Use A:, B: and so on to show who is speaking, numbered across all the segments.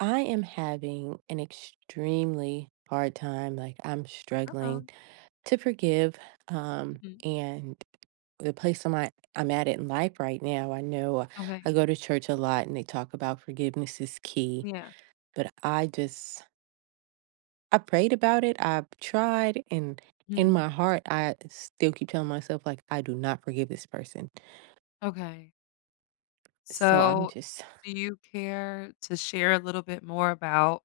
A: I am having an extremely hard time. Like I'm
B: Uh-oh.
A: struggling to forgive. Um,
B: Mhm.
A: and the place I'm at in life right now, I know,
B: Okay.
A: I go to church a lot and they talk about forgiveness is key,
B: Yeah.
A: but I prayed about it. I've tried, and in
B: Mhm.
A: my heart I still keep telling myself like I do not forgive this person.
B: Okay.
A: So I'm
B: So,
A: just
B: do you care to share a little bit more about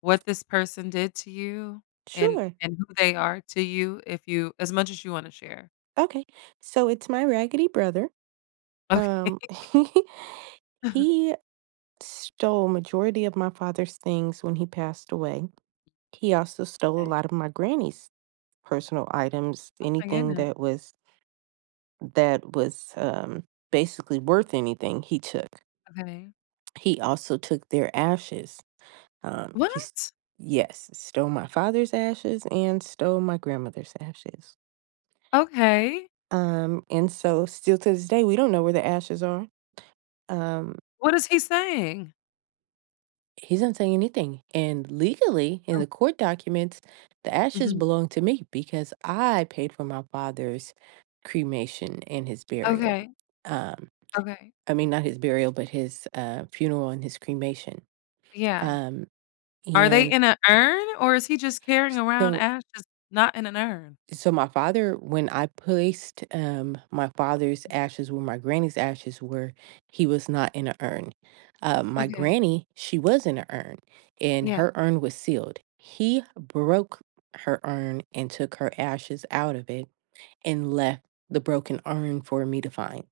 B: what this person did to you and
A: sure.
B: and who they are to you if you as much as you wanna share?
A: Okay. So it's my raggedy brother. Um
B: Okay.
A: he stole majority of my father's things when he passed away. He also stole a
B: Okay.
A: lot of my granny's personal items,
B: Oh my
A: anything
B: goodness.
A: that was that was um, basically worth anything. He took.
B: Okay.
A: He also took their ashes. Um, he, s-
B: What?
A: yes, stole my father's ashes and stole my grandmother's ashes.
B: Okay.
A: And so still to this day, we don't know where the ashes are. Um,
B: What is he saying?
A: He doesn't say anything, and legally, in
B: Oh,
A: the court documents, the ashes
B: mhm.
A: belong to me because I paid for my father's cremation and his burial.
B: Okay,
A: Um,
B: okay.
A: I mean, not his burial, but his, funeral and his cremation.
B: Yeah.
A: Um,
B: Are they
A: and
B: in an urn or is he just carrying around
A: so
B: ashes not in an urn?
A: So my father, when I placed my father's ashes where my granny's ashes were, he was not in an urn. My
B: Okay.
A: granny, she was in an urn, and
B: Yeah.
A: her urn was sealed. He broke her urn and took her ashes out of it and left the broken urn for me to find.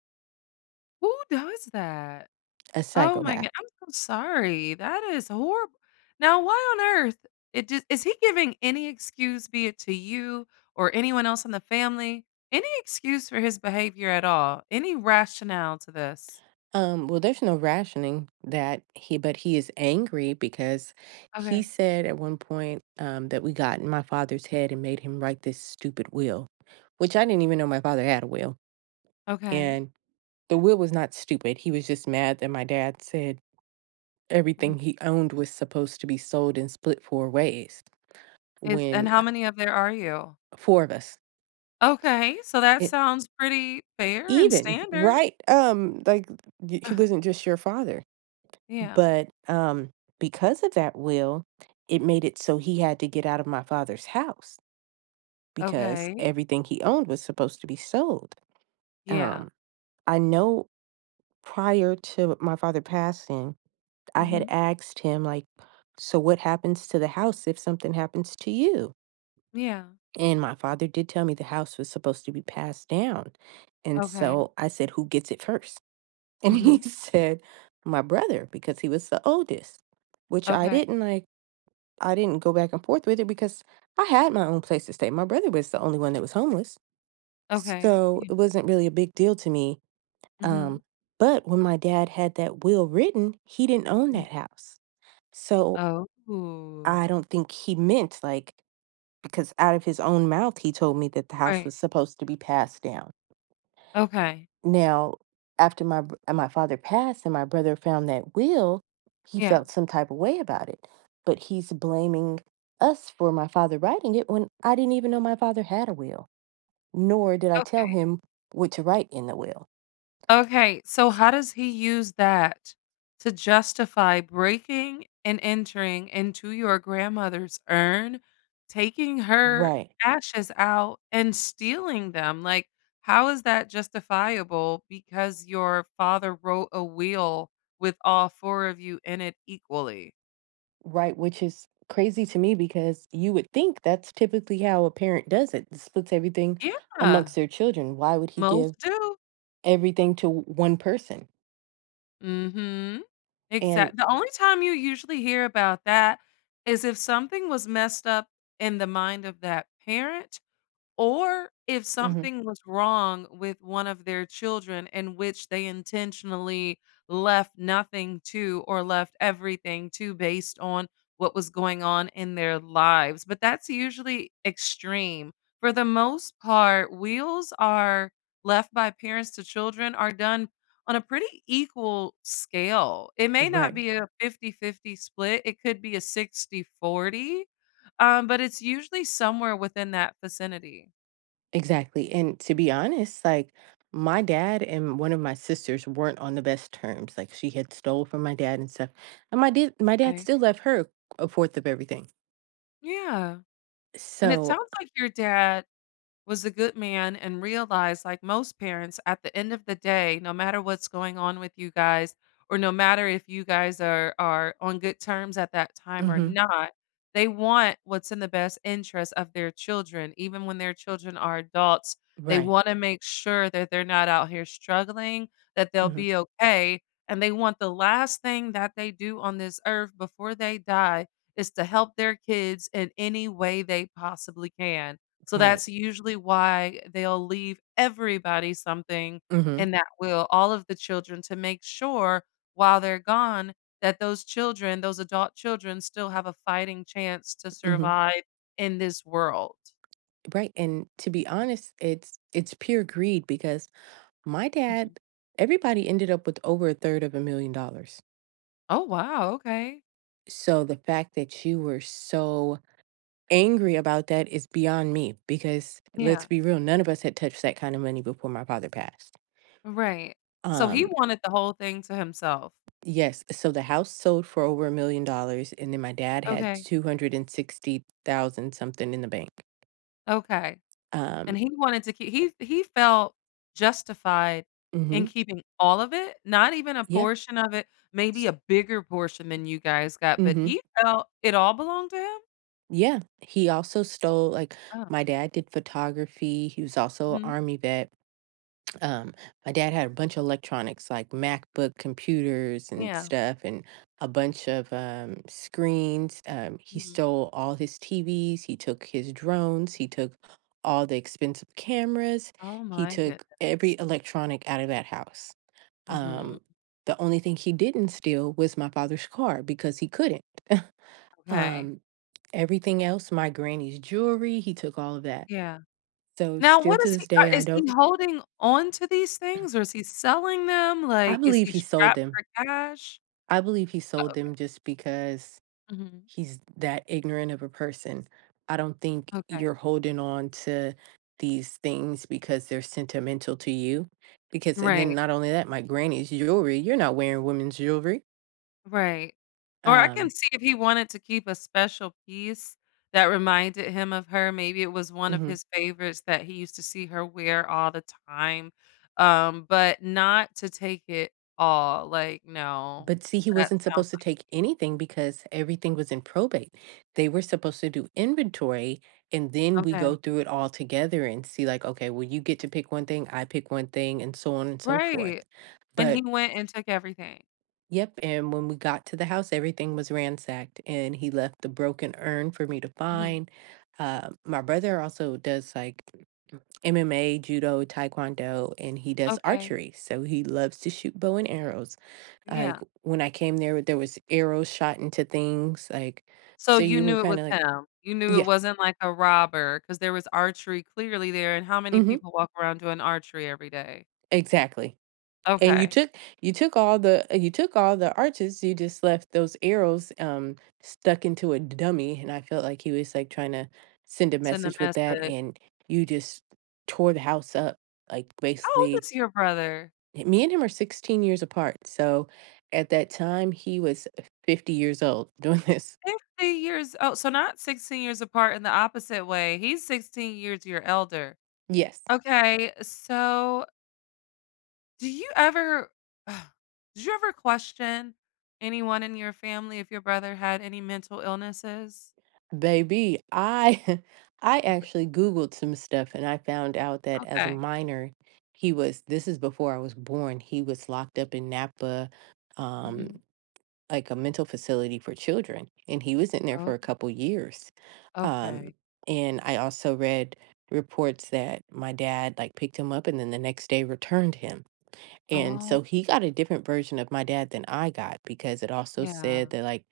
B: Who does that?
A: A
B: Oh my
A: psychopath.
B: god, I'm so sorry. That is horrible. Now, why on earth it just is he giving any excuse, be it to you or anyone else in the family, any excuse for his behavior at all? Any rationale to this?
A: Well, there's no rationing that he, but he is angry because he
B: Okay.
A: said at 1 point, that we got in my father's head and made him write this stupid will, which I didn't even know my father had a will.
B: Okay.
A: And the will was not stupid. He was just mad that my dad said
B: Mhm.
A: everything he owned was supposed to be sold and split four ways
B: Is and
A: when,
B: how many of there are you?
A: four of us,
B: Okay, so that
A: it,
B: sounds pretty fair and
A: even,
B: standard.
A: right? Like he wasn't just your father.
B: Yeah.
A: But because of that will, it made it so he had to get out of my father's house because
B: Okay.
A: everything he owned was supposed to be sold.
B: Yeah.
A: Um, I know prior to my father passing, I had
B: Mhm.
A: asked him, like, so what happens to the house if something happens to you?
B: Yeah.
A: And my father did tell me the house was supposed to be passed down. And
B: Okay.
A: so I said, who gets it first? And he
B: Mhm.
A: said, my brother, because he was the oldest, which I
B: Okay.
A: didn't like. I didn't go back and forth with it because I had my own place to stay. My brother was the only one that was homeless,
B: Okay.
A: so it wasn't really a big deal to me. Um,
B: Mhm,
A: but when my dad had that will written, he didn't own
B: mhm.
A: that house. So
B: Oh. Ooh.
A: I don't think he meant like, because out of his own mouth he told me that the house
B: Right.
A: was supposed to be passed down.
B: Okay.
A: Now, after my father passed and my brother found that will, he
B: Yeah.
A: felt some type of way about it, but he's blaming us for my father writing it when I didn't even know my father had a will, nor did I tell
B: Okay.
A: him what to write in the will.
B: Okay, so how does he use that to justify breaking and entering into your grandmother's urn, taking her
A: Right.
B: ashes out and stealing them? Like, how is that justifiable because your father wrote a will with all 4 of you in it equally?
A: Right, which is crazy to me because you would think that's typically how a parent does it, splits everything
B: Yeah,
A: amongst their children. Why would he
B: most
A: give
B: do.
A: everything to one person?
B: Mhm.
A: And
B: Exactly. The only time you usually hear about that is if something was messed up in the mind of that parent or if
A: mhm.
B: something was wrong with one of their children in which they intentionally left nothing to or left everything to based on what was going on in their lives, but that's usually extreme. For the most part, wheels are left by parents to children are done on a pretty equal scale. It may not
A: Right.
B: be a 50-50 split, it could be a 60-40, but it's usually somewhere within that vicinity.
A: Exactly, and to be honest, like, my dad and one of my sisters weren't on the best terms, like, she had stole from my dad and stuff, and my dad
B: Okay.
A: still left her a fourth of everything.
B: Yeah, and it
A: So
B: sounds like your dad, was a good man and realized, like most parents, at the end of the day, no matter what's going on with you guys, or no matter if you guys are on good terms at that time or
A: mhm,
B: not, they want what's in the best interest of their children. Even when their children are adults, they
A: right,
B: want to make sure that they're not out here struggling, that they'll
A: mhm,
B: be okay. And they want the last thing that they do on this earth before they die is to help their kids in any way they possibly can so
A: right,
B: that's usually why they'll leave everybody something
A: mhm,
B: in that will, all of the children, to make sure while they're gone that those children, those adult children, still have a fighting chance to
A: mhm,
B: survive in this world.
A: right, and to be honest, it's pure greed because my
B: Mhm.
A: dad, everybody ended up with over a third of $1 million.
B: Oh, wow, okay.
A: So the fact that you were so angry about that is beyond me because let's
B: Yeah,
A: be real, none of us had touched that kind of money before my father passed.
B: right. So he
A: Um,
B: wanted the whole thing to himself.
A: yes, so the house sold for over $1 million, and then my dad had
B: Okay,
A: 260,000 something in the bank.
B: okay.
A: Um,
B: And he wanted to keep he felt justified
A: mm-hmm,
B: in keeping all of it, not even a
A: yeah,
B: portion of it, maybe a bigger portion than you guys got, but
A: mm-hmm,
B: he felt it all belonged to him?
A: yeah. He also stole like
B: Oh,
A: my dad did photography. He was also an
B: mhm,
A: army vet. Um, my dad had a bunch of electronics like MacBook computers and
B: yeah,
A: stuff, and a bunch of screens. He
B: mhm.
A: stole all his TVs. He took his drones. He took all the expensive cameras.
B: Oh
A: He
B: my goodness.
A: took every electronic out of that house.
B: Mhm,
A: Um, the only thing he didn't steal was my father's car because he couldn't.
B: okay,
A: Um, Everything else, my granny's jewelry, he took all of that.
B: yeah.
A: So,
B: Now
A: still
B: what
A: to this day, I
B: is he
A: don't,
B: holding on to these things or is he selling them?
A: I
B: Like, is
A: believe
B: he
A: he sold
B: strapped
A: them.
B: for cash?
A: I believe he sold them just because
B: Mhm,
A: he's that ignorant of a person. I don't think
B: okay,
A: you're holding on to these things because they're sentimental to you. Because, and then
B: right.
A: not only that, my granny's jewelry, you're not wearing women's jewelry.
B: Right. Or I can
A: Um,
B: see if he wanted to keep a special piece that reminded him of her. Maybe it was one of
A: mhm.
B: his favorites that he used to see her wear all the time, but not to take it all. Like, no,
A: But see, he
B: that
A: wasn't
B: sounds
A: supposed to take anything because everything was in probate. They were supposed to do inventory and then
B: like
A: we
B: okay.
A: go through it all together and see, like, okay, well, you get to pick one thing, I pick one thing, and so on and so forth.
B: Right. And he
A: But
B: went and took everything.
A: yep, and when we got to the house, everything was ransacked, and he left the broken urn for me to
B: Mhm.
A: find. My brother also does like MMA, judo, taekwondo, and he does
B: Okay.
A: archery. So he loves to shoot bow and arrows. Like
B: Yeah.
A: when I came there, there was arrows shot into things. Like,
B: So
A: so
B: you
A: you were
B: knew it
A: kind
B: was
A: of like,
B: him. You knew it
A: yeah,
B: wasn't like a robber because there was archery clearly there. And how many
A: hmm,
B: people walk around doing archery every day?
A: exactly. And you
B: Okay.
A: took, all the you took all the arches. You just left those arrows stuck into a dummy, and I felt like he was like trying to send a
B: Send a
A: message with that.
B: message.
A: And you just tore the house up, like,
B: How old
A: basically
B: is your brother?
A: me and him are 16 years apart, so at that time he was 50 years old doing this.
B: 50 years oh, so not 16 years apart in the opposite way. He's 16 years your elder.
A: Yes.
B: Okay, so do you ever did you ever question anyone in your family if your brother had any mental illnesses?
A: Baby, I I actually Googled some stuff and I found out that as a
B: Okay.
A: minor, he was, this is before I was born, he was locked up in Napa, um,
B: Mhm.
A: like a mental facility for children. And he was in there for
B: Oh,
A: a couple years. Um,
B: okay.
A: and I also read reports that my dad like picked him up and then the next day returned him. And so
B: Oh,
A: he got a different version of my dad than I got because it also said
B: yeah.
A: that like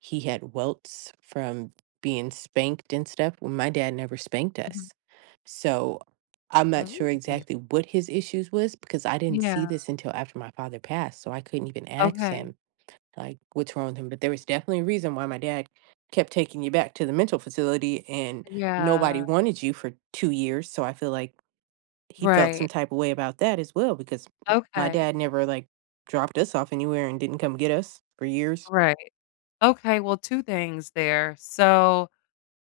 A: he had welts from being spanked and stuff when my dad never spanked
B: Mhm.
A: us. So I'm not
B: Oh,
A: sure exactly what his issues was because I didn't see
B: yeah.
A: this until after my father passed. So I couldn't even ask
B: Okay.
A: him like what's wrong with him. But there was definitely a reason why my dad kept taking you back to the mental facility and nobody
B: Yeah.
A: wanted you for 2 years. So I feel like he felt some
B: Right.
A: type of way about that as well because m my dad
B: Okay.
A: never, like, dropped us off anywhere and didn't come get us for years.
B: Right. Okay, well, 2 things there. So,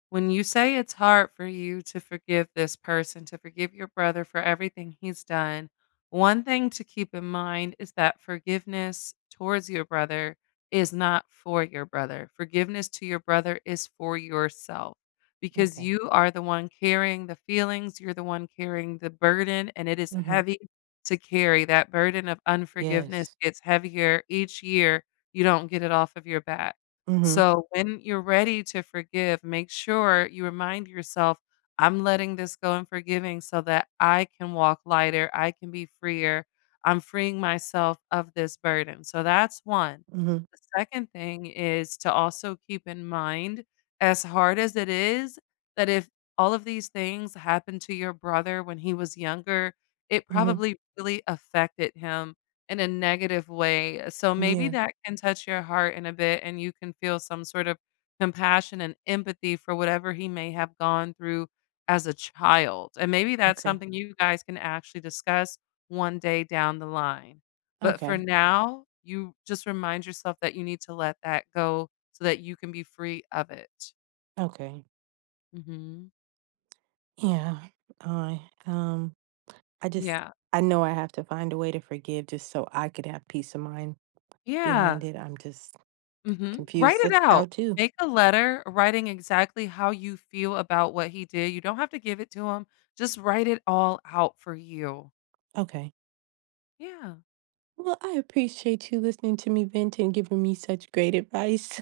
B: when you say it's hard for you to forgive this person, to forgive your brother for everything he's done, one thing to keep in mind is that forgiveness towards your brother is not for your brother. Forgiveness to your brother is for yourself because
A: Okay.
B: you are the one carrying the feelings, you're the one carrying the burden, and it is
A: Mhm.
B: heavy to carry. That burden of unforgiveness
A: Yes.
B: gets heavier each year. You don't get it off of your back.
A: Mhm.
B: So when you're ready to forgive, make sure you remind yourself, I'm letting this go and forgiving so that I can walk lighter, I can be freer. I'm freeing myself of this burden. So that's one.
A: Mhm.
B: The second thing is to also keep in mind, as hard as it is, that if all of these things happened to your brother when he was younger, it
A: Mhm.
B: probably really affected him in a negative way, so maybe
A: Yeah.
B: that can touch your heart in a bit and you can feel some sort of compassion and empathy for whatever he may have gone through as a child, and maybe that's
A: Okay.
B: something you guys can actually discuss one day down the line. But for
A: Okay.
B: now, you just remind yourself that you need to let that go so that you can be free of it.
A: Okay.
B: Mhm.
A: Yeah. I, um, I just
B: Yeah.
A: I know I have to find a way to forgive just so I could have peace of mind
B: Yeah.
A: behind it. I'm just
B: Mhm. Write
A: confused.
B: it
A: That's how
B: out.
A: to.
B: Make a letter writing exactly how you feel about what he did. You don't have to give it to him. Just write it all out for you.
A: Okay.
B: Yeah.
A: Well, I appreciate you listening to me vent and giving me such great advice.